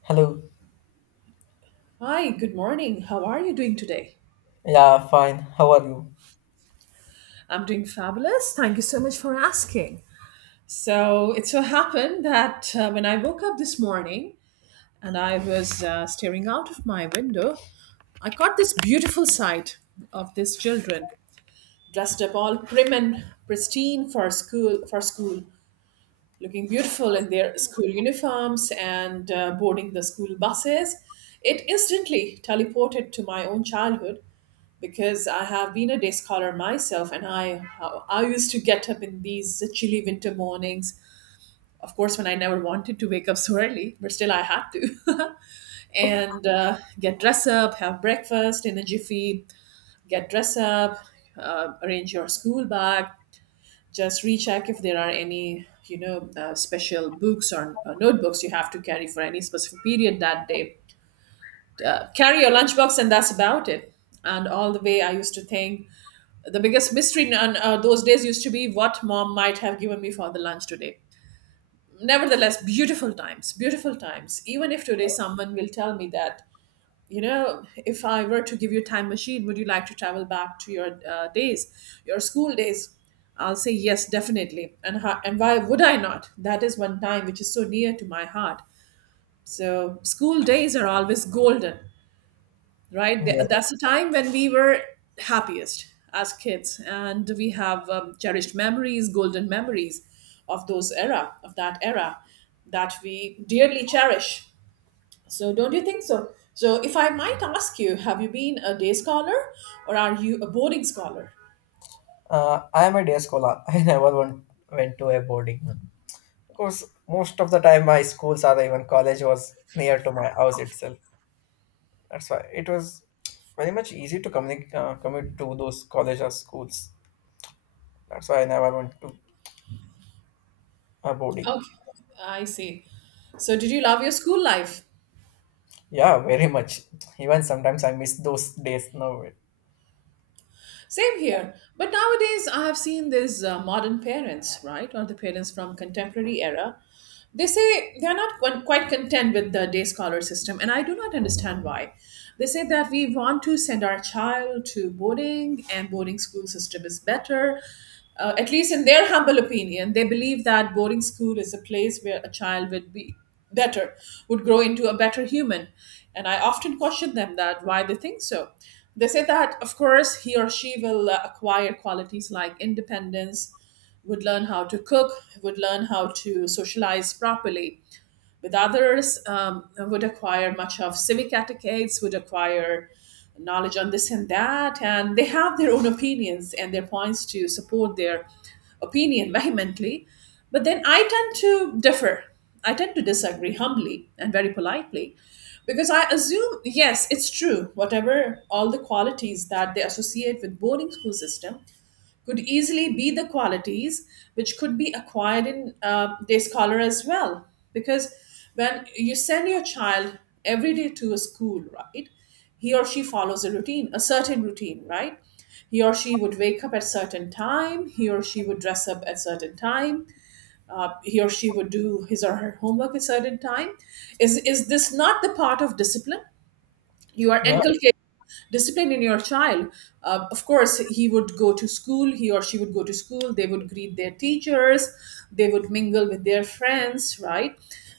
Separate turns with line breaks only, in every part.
Hello.
Hi, good morning. How are you doing today?
Yeah, fine. How are you?
I'm doing fabulous. Thank you so much for asking. So, it so happened that when I woke up this morning and I was staring out of my window, I caught this beautiful sight of these children dressed up all prim and pristine for school, looking beautiful in their school uniforms and boarding the school buses. It instantly teleported to my own childhood because I have been a day scholar myself, and I used to get up in these chilly winter mornings. Of course, when I never wanted to wake up so early, but still I had to, and get dressed up, have breakfast in a jiffy, get dressed up, arrange your school bag, just recheck if there are any special books or notebooks you have to carry for any specific period that day. Carry your lunchbox, and that's about it. And all the way, I used to think. The biggest mystery in those days used to be what mom might have given me for the lunch today. Nevertheless, beautiful times, beautiful times. Even if today someone will tell me that, you know, if I were to give you a time machine, would you like to travel back to your days, your school days? I'll say yes, definitely. And how, and why would I not? That is one time which is so near to my heart. So school days are always golden, right?
Yeah.
That's the time when we were happiest as kids, and we have cherished memories, golden memories of those era, of that era, that we dearly cherish. So, don't you think so? So, if I might ask you, have you been a day scholar or are you a boarding scholar?
I am a day scholar. I never went to a boarding one. Because most of the time my schools or even college was near to my house itself. That's why it was very much easy to communicate commute to those college or schools. That's why I never went to a boarding.
Okay, I see. So, did you love your school life?
Yeah, very much. Even sometimes I miss those days now.
Same here. But nowadays, I have seen these modern parents, right, or the parents from contemporary era. They say they are not quite content with the day scholar system, and I do not understand why. They say that we want to send our child to boarding, and boarding school system is better. At least in their humble opinion, they believe that boarding school is a place where a child would be better, would grow into a better human. And I often question them that why they think so. They say that of course he or she will acquire qualities like independence, would learn how to cook, would learn how to socialize properly with others, would acquire much of civic etiquettes, would acquire knowledge on this and that, and they have their own opinions and their points to support their opinion vehemently. But then I tend to differ. I tend to disagree humbly and very politely, because I assume, yes, it's true, whatever all the qualities that they associate with boarding school system could easily be the qualities which could be acquired in day scholar as well, because when you send your child every day to a school, right, he or she follows a routine, a certain routine, right? He or she would wake up at certain time, he or she would dress up at certain time, he or she would do his or her homework at certain time. Is this not the part of discipline you are
Yeah,
inculcating discipline in your child? Of course, he would go to school, he or she would go to school, they would greet their teachers, they would mingle with their friends, right?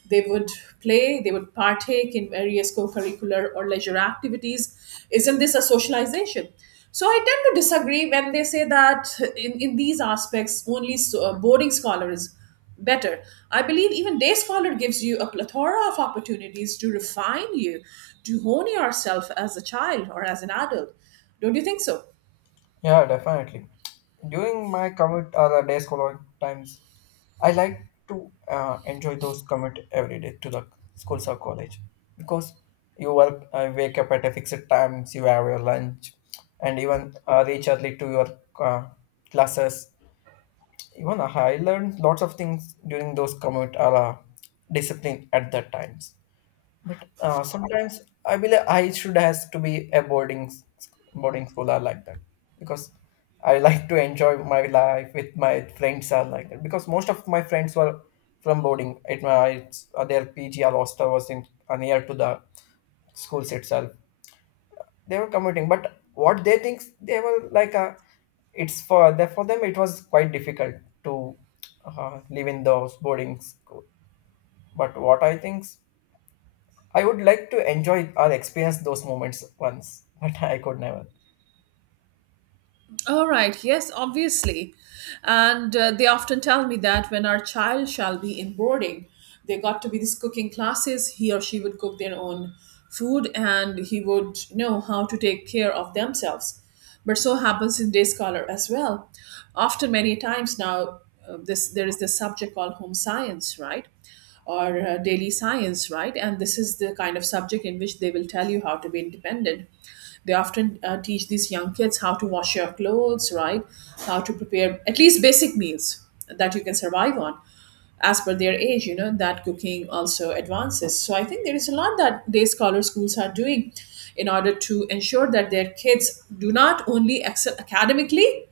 They would play, they would partake in various co-curricular or leisure activities. Isn't this a socialization? So I tend to disagree when they say that in these aspects only so, boarding scholars better. I believe even day scholar gives you a plethora of opportunities to refine you, to hone yourself as a child or as an adult. Don't you think so?
yeah, definitely. During my commute or the day school times, I like to enjoy those commute every day to the schools or college because you wake up at a fixed times, you have your lunch, and even reach early to your uh, classes. Even I learned lots of things during those commute or discipline at that times. Sometimes I believe I should has to be a boarding school are like that because I like to enjoy my life with my friends are like that because most of my friends were from boarding. It was their PG or hostel was in near to the schools itself. They were commuting, but what they think they were like a it's for them it was quite difficult to live in those boarding school. But what I think I would like to enjoy or experience those moments once, but I could never.
All right, yes, obviously. And they often tell me that when our child shall be in boarding, they got to be these cooking classes. He or she would cook their own food and he would know how to take care of themselves. But so happens in Day Scholar as well. Often, many times now, this there is this subject called home science, right? Or daily science, right? And this is the kind of subject in which they will tell you how to be independent. They often teach these young kids how to wash your clothes, right? How to prepare at least basic meals that you can survive on. As per their age, you know, that cooking also advances. So I think there is a lot that day scholar schools are doing in order to ensure that their kids do not only excel academically,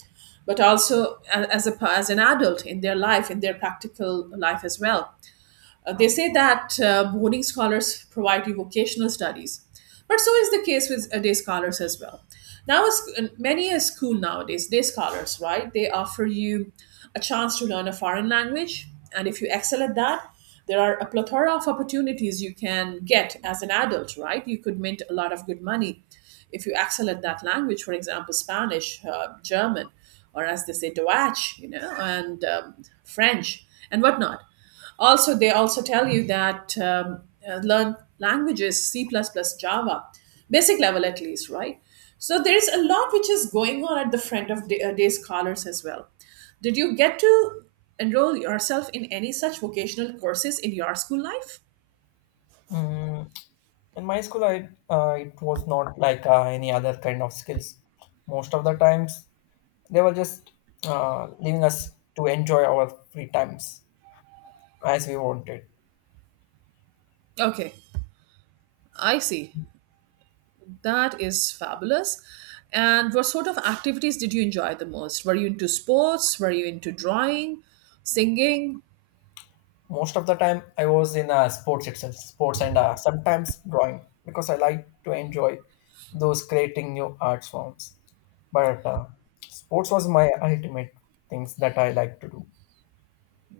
but also as an adult in their life, in their practical life as well. They say that boarding scholars provide you vocational studies, but so is the case with day scholars as well. Now, many a school nowadays, day scholars, right? They offer you a chance to learn a foreign language, and if you excel at that, there are a plethora of opportunities you can get as an adult, right? You could mint a lot of good money if you excel at that language, for example, Spanish, German, or as they say, Deutsch, you know, and French and whatnot. Also, they also tell you that learn languages, C++, Java, basic level at least, right? So there is a lot which is going on at the front of day scholars as well. Did you get to enroll yourself in any such vocational courses in your school life?
Mm, in my school, I it was not like any other kind of skills. Most of the times, they were just leaving us to enjoy our free times as we wanted.
Okay, I see. That is fabulous. And what sort of activities did you enjoy the most? Were you into sports? Were you into drawing, singing?
Most of the time, I was in sports itself, sports and sometimes drawing because I like to enjoy those creating new art forms. But sports was my ultimate things that I like to do.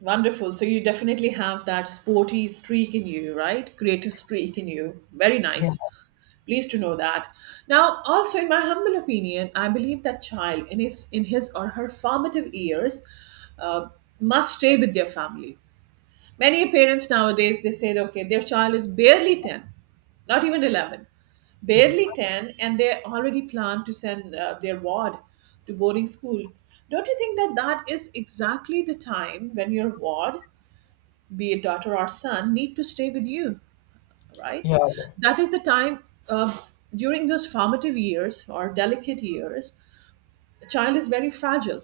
Wonderful. So you definitely have that sporty streak in you, right? Creative streak in you. Very nice. Pleased to know that. Now, also in my humble opinion, I believe that child in his or her formative years uh, must stay with their family. Many parents nowadays they say, okay, their child is barely 10, not even 11, barely 10, and they already plan to send their ward to boarding school. Don't you think that that is exactly the time when your ward, be it daughter or son, need to stay with you, right?
Yeah.
That is the time, uh, during those formative years or delicate years, the child is very fragile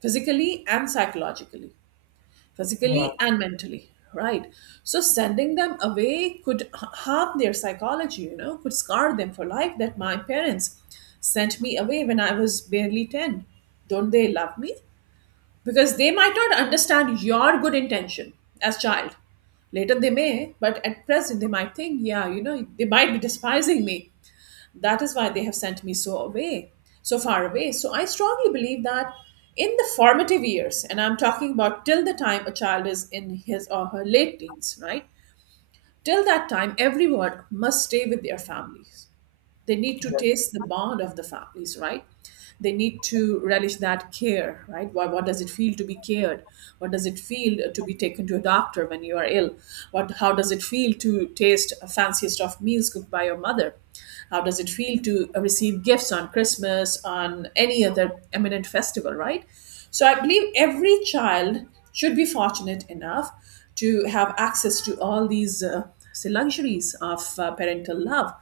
physically and psychologically,
Yeah,
physically and mentally, right? So sending them away could harm their psychology, you know, could scar them for life that my parents sent me away when I was barely 10. Don't they love me? Because they might not understand your good intention as child. Later they may, but at present they might think, yeah, you know, they might be despising me. That is why they have sent me so away, so far away. So I strongly believe that in the formative years, and I'm talking about till the time a child is in his or her late teens, right? Till that time, everyone must stay with their families. They need to
de-
taste the bond of the families, right? They need to relish that care, right? What does it feel to be cared? What does it feel to be taken to a doctor when you are ill? What, how does it feel to taste a fanciest of meals cooked by your mother? How does it feel to receive gifts on Christmas, on any other eminent festival, right? So I believe every child should be fortunate enough to have access to all these luxuries of parental love.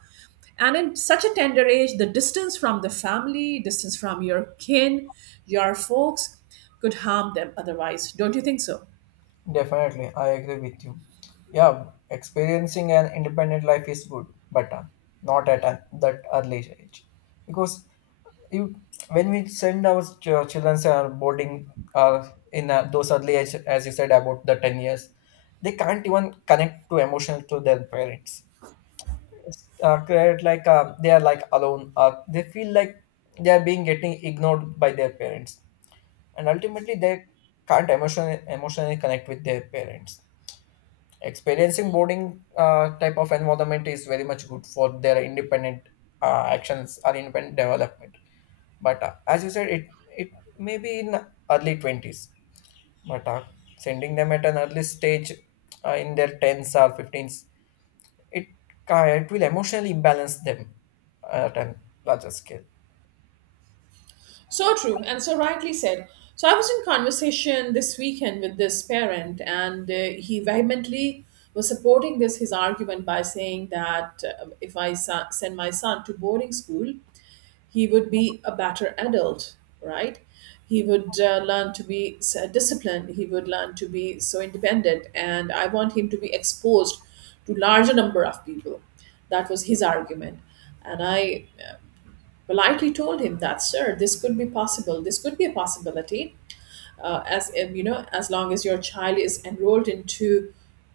And in such a tender age, the distance from the family, distance from your kin, your folks, could harm them otherwise. Don't you think so?
definitely. I agree with you. Yeah, experiencing an independent life is good, but not at that early age. Because you, when we send our children are boarding in those early age, as you said, about the 10 years, they can't even connect to emotional to their parents. Create like they are like alone. They feel like they are being getting ignored by their parents. And ultimately they can't emotionally connect with their parents. Experiencing boarding type of environment is very much good for their independent actions or independent development, but as you said, it may be in early 20s, but sending them at an early stage in their 10s or 15s, it it will emotionally imbalance them at a larger scale.
So true, and so rightly said. So I was in conversation this weekend with this parent, and he vehemently was supporting this his argument by saying that if I send my son to boarding school, he would be a better adult, right? He would learn to be disciplined. He would learn to be so independent, and I want him to be exposed to larger number of people. That was his argument, and I politely told him that, sir, this could be possible. This could be a possibility, as if, you know, as long as your child is enrolled into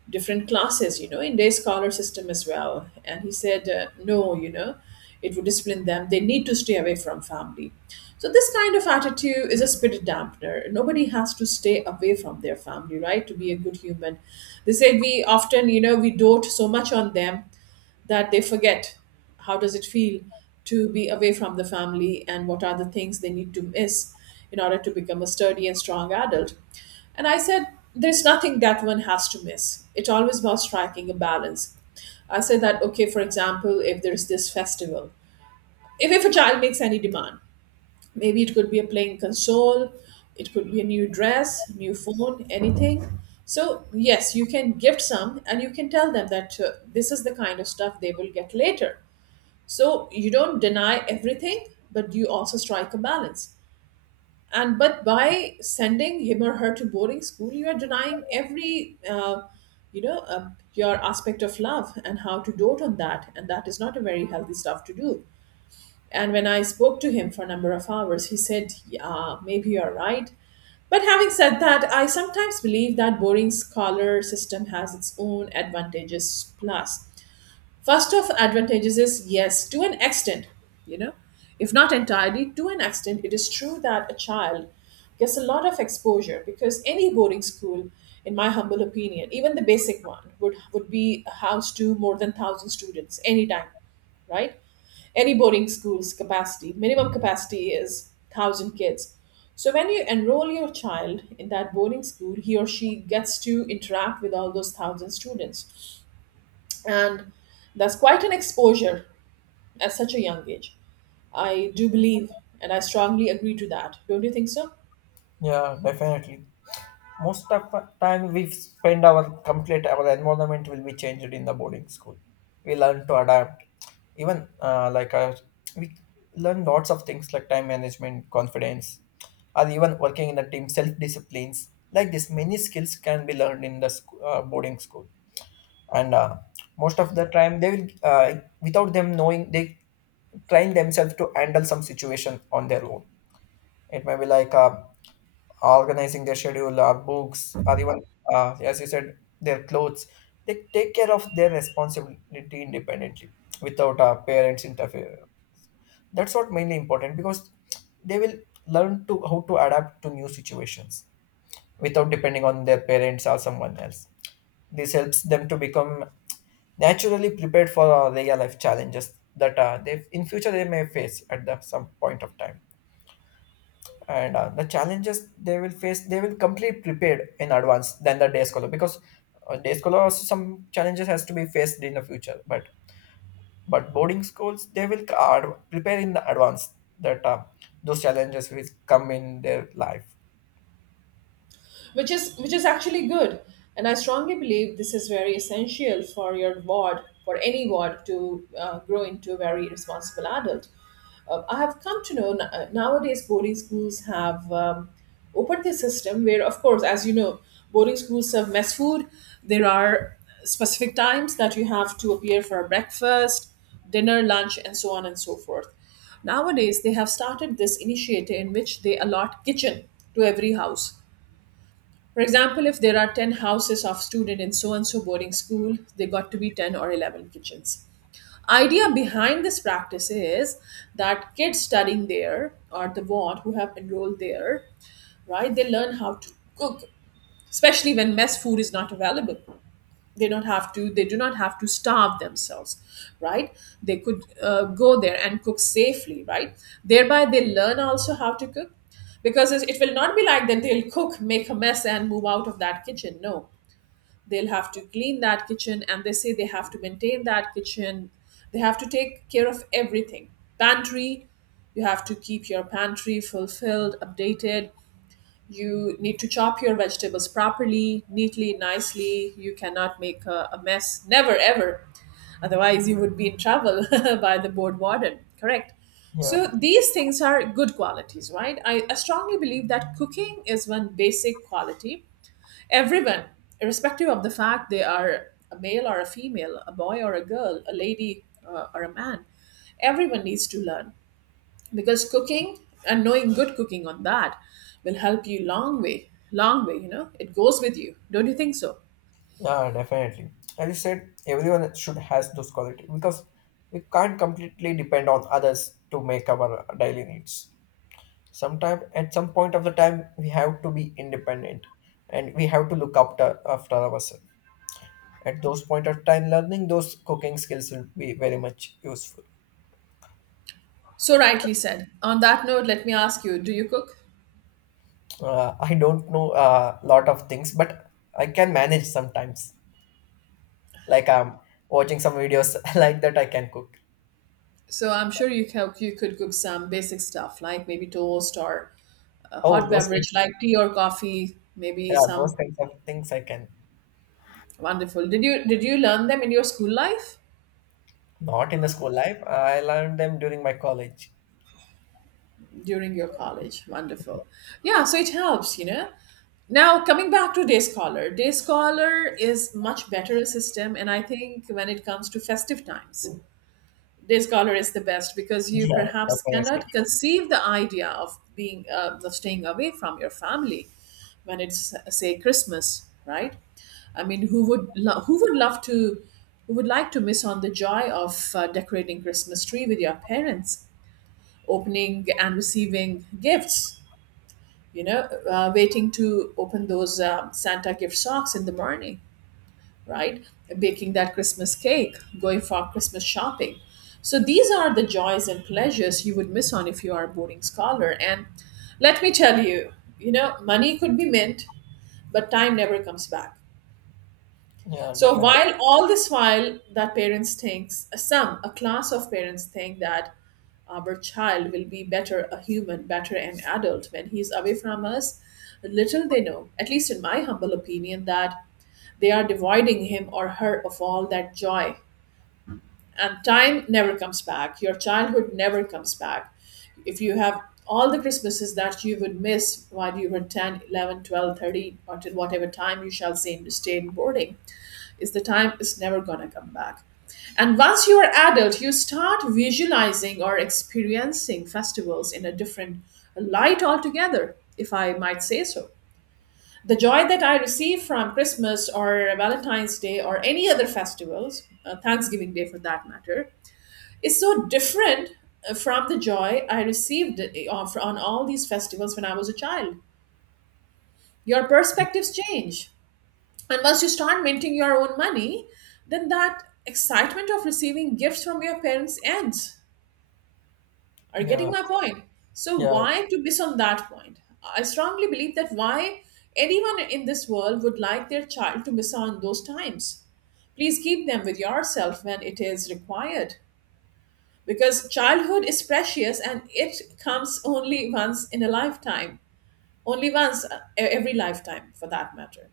different classes, you know, in day scholar system as well. And he said, no, you know, it would discipline them. They need to stay away from family. So this kind of attitude is a spirit dampener. Nobody has to stay away from their family, right? To be a good human. They said we often, we dote so much on them that they forget how does it feel to be away from the family and what are the things they need to miss in order to become a sturdy and strong adult. And I said there's nothing that one has to miss. It's always about striking a balance. I said that, okay, for example, if there's this festival, if a child makes any demand, maybe it could be a playing console, it could be a new dress, new phone, anything. So yes, you can gift some and you can tell them that this is the kind of stuff they will get later. So you don't deny everything, but you also strike a balance. And but by sending him or her to boarding school, you are denying every, you know, uh, your aspect of love and how to dote on that. And that is not a very healthy stuff to do. And when I spoke to him for a number of hours, he said, yeah, maybe you're right. But having said that, I sometimes believe that boring scholar system has its own advantages plus. First of advantages is, yes, to an extent, you know, if not entirely, to an extent, it is true that a child gets a lot of exposure because any boarding school, in my humble opinion, even the basic one, would be a house to more than thousand students anytime, right? Any boarding school's capacity, minimum capacity is 1000 kids. So when you enroll your child in that boarding school, he or she gets to interact with all those 1000 students, and that's quite an exposure at such a young age. I do believe, and I strongly agree to that. Don't you think so?
Yeah, definitely. Most of the time we spend our complete our environment will be changed in the boarding school. We learn to adapt. Even we learn lots of things like time management, confidence, or even working in a team, self disciplines. Like this, many skills can be learned in the boarding school, and most of the time they will without them knowing they train themselves to handle some situation on their own. It may be like organizing their schedule or books or even as you said their clothes. They take care of their responsibility independently without our parents interfere. That's what mainly important because they will learn to how to adapt to new situations without depending on their parents or someone else. This helps them to become naturally prepared for real life challenges that they in future they may face at the some point of time. And the challenges they will face they will complete prepared in advance than the day scholar because day scholar also some challenges has to be faced in the future, but boarding schools they will prepare in the advance that those challenges will come in their life.
Which is actually good, and I strongly believe this is very essential for your ward, for any ward to grow into a very responsible adult. I have come to know nowadays boarding schools have opened this system where, of course, as you know, boarding schools serve mess food. There are specific times that you have to appear for breakfast, dinner, lunch, and so on and so forth. Nowadays they have started this initiative in which they allot kitchen to every house. For example, if there are 10 houses of student in so and so boarding school, they got to be 10 or 11 kitchens. Idea behind this practice is that kids studying there or the ward who have enrolled there, right, they learn how to cook, especially when mess food is not available. They don't have to, they do not have to starve themselves, right? They could go there and cook safely, right? Thereby they learn also how to cook. Because it will not be like that they'll cook, make a mess, and move out of that kitchen. No, they'll have to clean that kitchen, and they say they have to maintain that kitchen. They have to take care of everything. Pantry, you have to keep your pantry fulfilled, updated. You need to chop your vegetables properly, neatly, nicely. You cannot make a mess, never ever, otherwise you would be in trouble by the board warden, correct?
Yeah,
So these things are good qualities, right? I strongly believe that cooking is one basic quality. Everyone, irrespective of the fact they are a male or a female, a boy or a girl, a lady or a man, everyone needs to learn. Because cooking and knowing good cooking on that will help you long way, long way, you know. It goes with you. Don't you think so?
yeah, definitely. As you said, everyone should has those quality because we can't completely depend on others to make our daily needs. Sometime at some point of the time we have to be independent and we have to look after ourselves. At those point of time, learning those cooking skills will be very much useful.
So rightly said. On that note, let me ask you, do you cook?
I don't know a lot of things, but I can manage sometimes, like I'm watching some videos like that I can cook.
So I'm sure you can, you could cook some basic stuff like maybe toast or a
oh
hot
those kind-
beverage like tea or coffee, maybe
yeah, those
some.
kinds of things I can.
Wonderful. Did you learn them in your school life?
Not in the school life, I learned them during my college.
During your college. Wonderful. Yeah, so it helps, you know. Now, coming back to Day Scholar, Day Scholar is much better system, and I think when it comes to festive times, Day Scholar is the best because you
Yeah,
perhaps
definitely.
cannot conceive the idea of being of staying away from your family when it's say Christmas, right? I mean, who would love to, who would like to miss on the joy of decorating Christmas tree with your parents? Opening and receiving gifts, you know, waiting to open those Santa gift socks in the morning, right? Baking that Christmas cake, going for Christmas shopping. So these are the joys and pleasures you would miss on if you are a boarding scholar. And let me tell you, you know, money could be mint, but time never comes back.
Yeah,
So
definitely.
while all this while that parents thinks, some a class of parents think that our child will be better a human, better an adult when he's away from us, little they know, at least in my humble opinion, that they are dividing him or her of all that joy. And time never comes back. Your childhood never comes back. If you have all the Christmases that you would miss while you were 10, 11, 12, 13, or till whatever time you shall seem to stay in boarding, is the time is never going to come back. And once you are adult, you start visualizing or experiencing festivals in a different light altogether, if I might say so. The joy that I receive from Christmas or Valentine's Day or any other festivals, Thanksgiving Day for that matter, is so different from the joy I received on all these festivals when I was a child. Your perspectives change. And once you start minting your own money, then that excitement of receiving gifts from your parents ends. Are you getting
Yeah.
my point? So
Yeah.
why to miss on that point? I strongly believe that why anyone in this world would like their child to miss on those times. Please keep them with yourself when it is required. Because childhood is precious and it comes only once in a lifetime. Only once, every lifetime for that matter.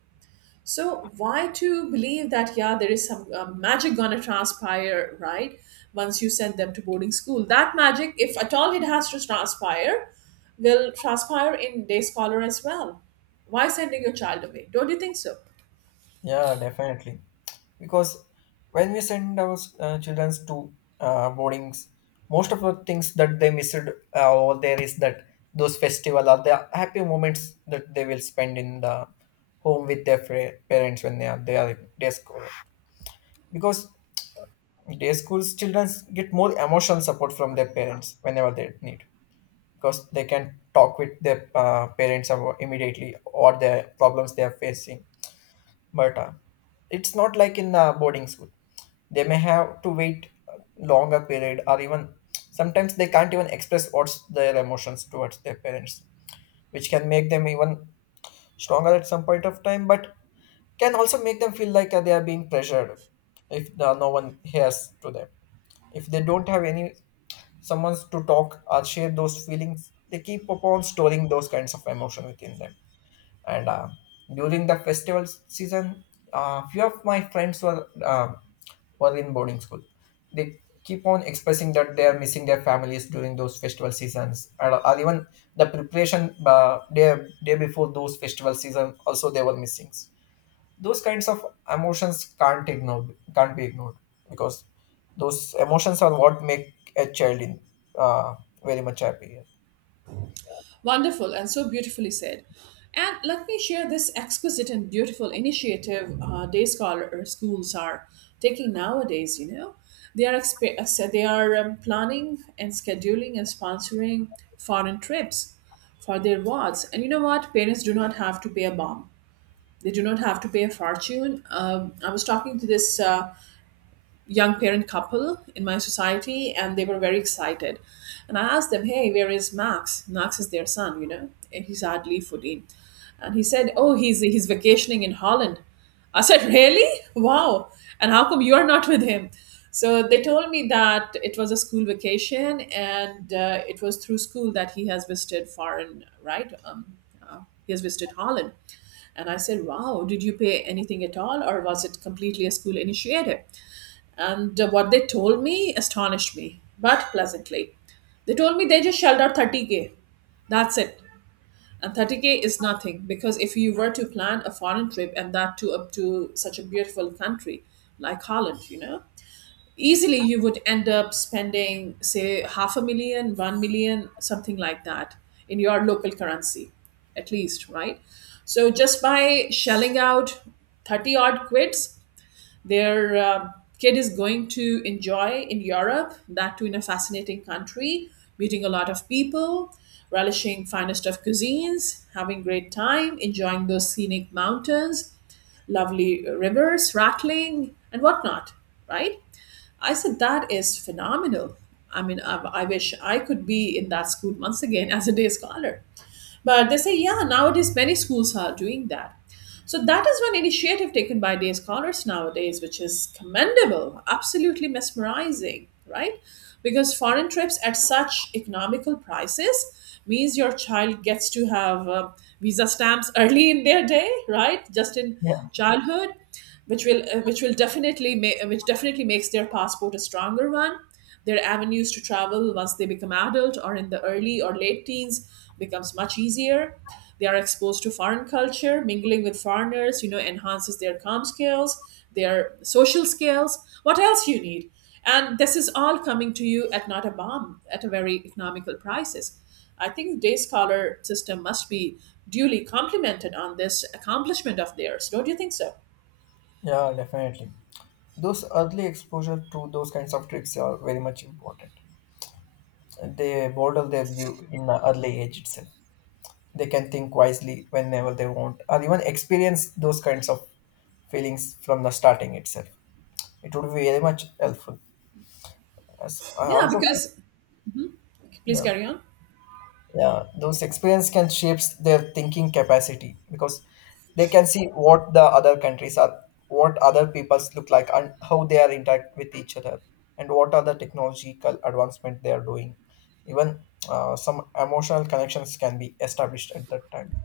So why to believe that yeah there is some magic gonna transpire, right, once you send them to boarding school? That magic, if at all it has to transpire, will transpire in day scholar as well. Why sending your child away? Don't you think so?
Yeah, definitely, because when we send our children to boardings, most of the things that they missed over there is that those festival are the happy moments that they will spend in the home with their parents when they are in day school. Because day schools children get more emotional support from their parents whenever they need, because they can talk with their parents about immediately or their problems they are facing. But it's not like in boarding school they may have to wait longer period or even sometimes they can't even express what's their emotions towards their parents, which can make them even stronger at some point of time, but can also make them feel like they are being pressured if no one hears to them. If they don't have any someone to talk or share those feelings, they keep upon storing those kinds of emotion within them. And during the festival season, few of my friends were in boarding school. They keep on expressing that they are missing their families during those festival seasons, and or even the preparation day before those festival season also they were missing those kinds of emotions. Can't ignore can't be ignored because those emotions are what make a child in uh, very much happy.
Wonderful and so beautifully said. And let me share this exquisite and beautiful initiative day scholar or schools are taking nowadays. You know, they are planning and scheduling and sponsoring foreign trips for their wards. And you know what? Parents do not have to pay a bomb. They do not have to pay a fortune. I was talking to this young parent couple in my society and they were very excited, and I asked them, hey, where is Max? Max is their son, you know, and he's hardly 14. And he said, oh, he's vacationing in Holland. I said, really? Wow. And how come you're not with him? So they told me that it was a school vacation, and it was through school that he has visited foreign, right? He has visited Holland. And I said, wow, did you pay anything at all, or was it completely a school initiative? And what they told me astonished me, but pleasantly. They told me they just shelled out 30k. That's it. And 30k is nothing because if you were to plan a foreign trip and that too up to such a beautiful country like Holland, you know, easily you would end up spending, say, half a million, 1 million, something like that in your local currency, at least, right? So just by shelling out 30 odd quids, their kid is going to enjoy in Europe, that too in a fascinating country, meeting a lot of people, relishing finest of cuisines, having great time, enjoying those scenic mountains, lovely rivers, rattling, and whatnot, right? I said, that is phenomenal. I mean, I wish I could be in that school once again as a day scholar. But they say, yeah, nowadays many schools are doing that. So that is one initiative taken by day scholars nowadays, which is commendable, absolutely mesmerizing, right? Because foreign trips at such economical prices means your child gets to have visa stamps early in their day, right? Just in
Yeah,
childhood, which will definitely make, which definitely makes their passport a stronger one. Their avenues to travel once they become adult or in the early or late teens becomes much easier. They are exposed to foreign culture, mingling with foreigners, you know, enhances their comm skills, their social skills. What else you need? And this is all coming to you at not a bomb, at a very economical prices. I think day scholar system must be duly complimented on this accomplishment of theirs. Don't you think so?
yeah, definitely. Those early exposure to those kinds of tricks are very much important. They model their view in an early age itself. They can think wisely whenever they want, or even experience those kinds of feelings from the starting itself. It would be very much helpful. As I
Yeah,
also feel.
because please
Yeah.
carry on.
Yeah, those experience can shapes their thinking capacity because they can see what the other countries are, what other peoples look like, and how they are interact with each other, and what are the technological advancement they are doing. Even some emotional connections can be established at that time.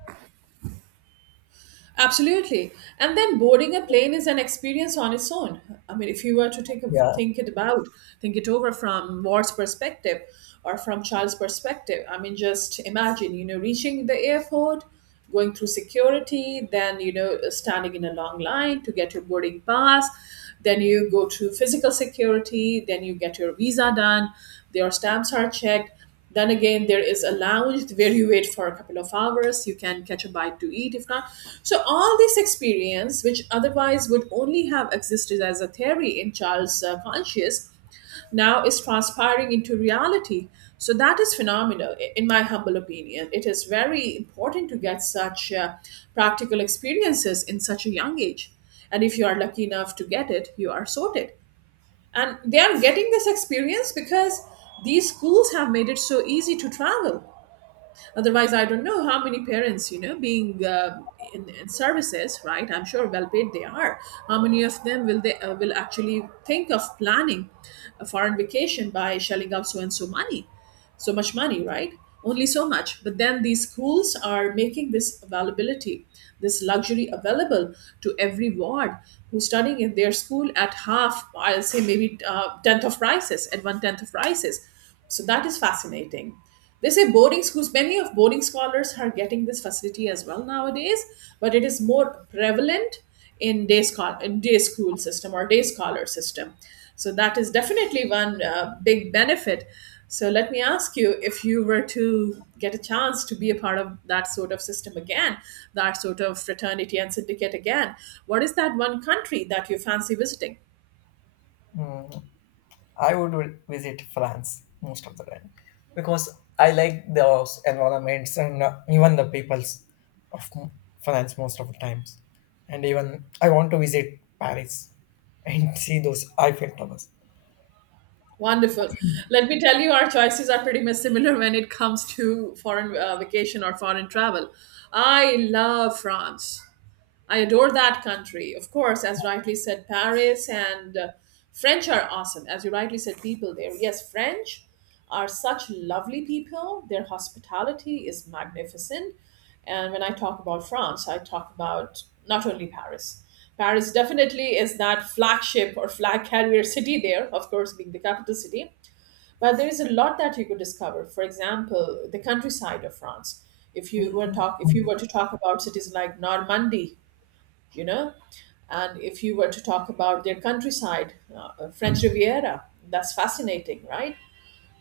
Absolutely. And then boarding a plane is an experience on its own. I mean, if you were to think of,
Yeah.
think it about, think it over from Ward's perspective or from Charles' perspective. I mean, just imagine, reaching the airport, going through security, then, standing in a long line to get your boarding pass, then you go to physical security, then you get your visa done, your stamps are checked. Then again, there is a lounge where you wait for a couple of hours. You can catch a bite to eat if not. So all this experience, which otherwise would only have existed as a theory in Charles' conscious, now is transpiring into reality. So that is phenomenal, in my humble opinion. It is very important to get such practical experiences in such a young age. And if you are lucky enough to get it, you are sorted, and they are getting this experience because these schools have made it so easy to travel. Otherwise, I don't know how many parents, being in services, right? I'm sure well paid they are. How many of them will, they will actually think of planning a foreign vacation by shelling out so and so money, so much money, right? Only so much. But then these schools are making this availability, this luxury available to every ward who's studying in their school at half, I'll say maybe tenth of prices, at one tenth of prices. So that is fascinating. They say boarding schools, many of boarding scholars are getting this facility as well nowadays, but it is more prevalent in day school system or day scholar system. So that is definitely one big benefit. So let me ask you, if you were to get a chance to be a part of that sort of system again, that sort of fraternity and syndicate again, what is that one country that you fancy visiting?
Mm. Visit France most of the time because I like the environments and even the peoples of m- France most of the times. And even I want to visit Paris and see those Eiffel Towers.
Wonderful. Let me tell you, our choices are pretty much similar when it comes to foreign vacation or foreign travel. I love France. I adore that country. Of course, as rightly said, Paris and French are awesome. As you rightly said, people there. Yes, French are such lovely people. Their hospitality is magnificent. And when I talk about France, I talk about not only Paris. Paris definitely is that flagship or flag carrier city there, of course, being the capital city. But there is a lot that you could discover. For example, the countryside of France. If you were to talk about cities like Normandy, you know. And if you were to talk about their countryside, French Riviera, that's fascinating, right?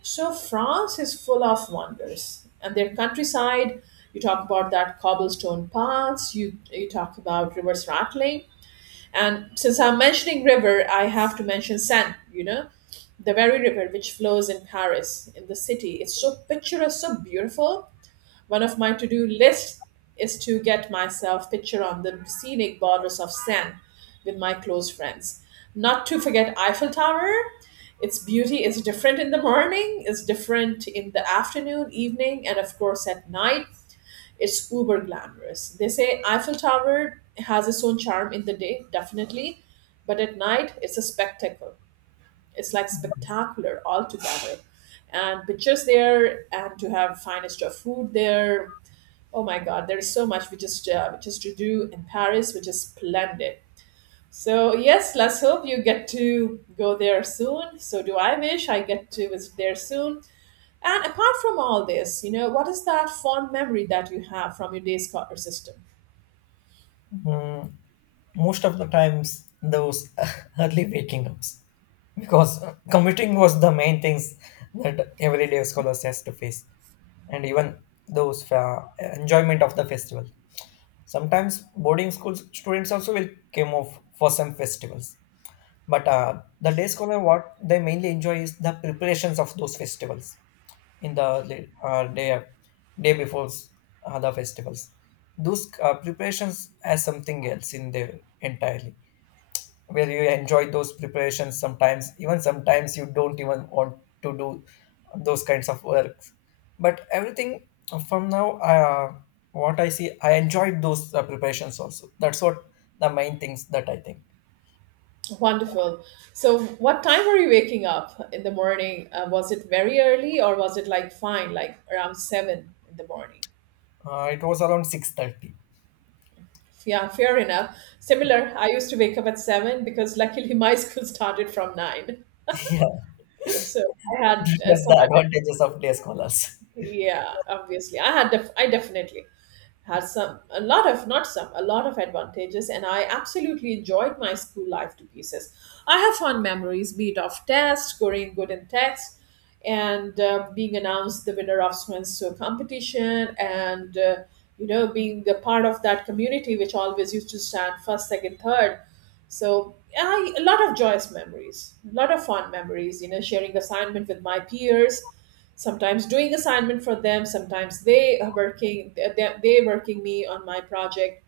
So France is full of wonders, and their countryside. You talk about that cobblestone paths. You talk about rivers rattling, and since I'm mentioning river, I have to mention Seine. The very river which flows in Paris, in the city. It's so picturesque, so beautiful. One of my to do lists is to get myself picture on the scenic borders of Seine with my close friends. Not to forget Eiffel Tower. Its beauty is different in the morning, is different in the afternoon, evening, and of course at night. It's uber glamorous. They say Eiffel Tower has its own charm in the day, definitely, but at night it's a spectacle. It's like spectacular altogether, and pictures there, and to have finest of food there. Oh my God, there is so much which is to do in Paris, which is splendid. So yes, let's hope you get to go there soon. So do I wish I get to visit there soon. And apart from all this, what is that fond memory that you have from your day scholar system?
Most of the times, those early waking ups because commuting was the main things that everyday scholars has to face, and even those enjoyment of the festival. Sometimes boarding school students also will come off for some festivals. But the day scholar, what they mainly enjoy is the preparations of those festivals in the la- uh, day day before the festivals. Those preparations as something else in there entirely where you enjoy those preparations sometimes, even sometimes you don't even want to do those kinds of works. But everything from now what I see, I enjoyed those preparations also. That's what the main things that I think.
Wonderful. So what time were you waking up in the morning? Was it very early, or was it like fine, like around 7 in the morning?
It was around 6:30.
Yeah, fair enough. Similar, I used to wake up at 7 because luckily my school started from 9.
Yeah,
So I had
that was
some,
the advantages of day scholars.
yeah, obviously. I definitely had some, a lot of, not some, a lot of advantages, and I absolutely enjoyed my school life to pieces. I have fond memories, be it of tests, scoring good in tests, and being announced the winner of so and so competition, and being a part of that community which always used to stand first, second, third. So I, a lot of joyous memories, a lot of fond memories, sharing assignment with my peers, sometimes doing assignment for them, sometimes they are working, they working me on my project.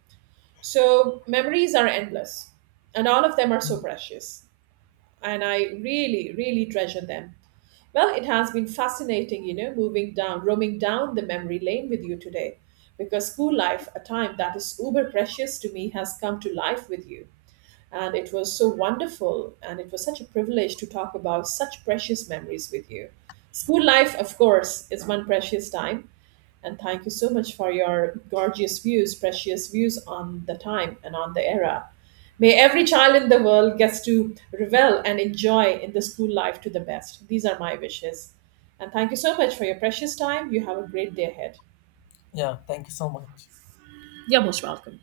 So memories are endless, and all of them are so precious, and I really really treasure them. Well, it has been fascinating, moving down, roaming down the memory lane with you today, because school life, a time that is uber precious to me, has come to life with you, and it was so wonderful, and it was such a privilege to talk about such precious memories with you. School life, of course, is one precious time. And thank you so much for your gorgeous views, precious views on the time and on the era. May every child in the world gets to revel and enjoy in the school life to the best. These are my wishes. And thank you so much for your precious time. You have a great day ahead.
Yeah, thank you so much.
You're most welcome.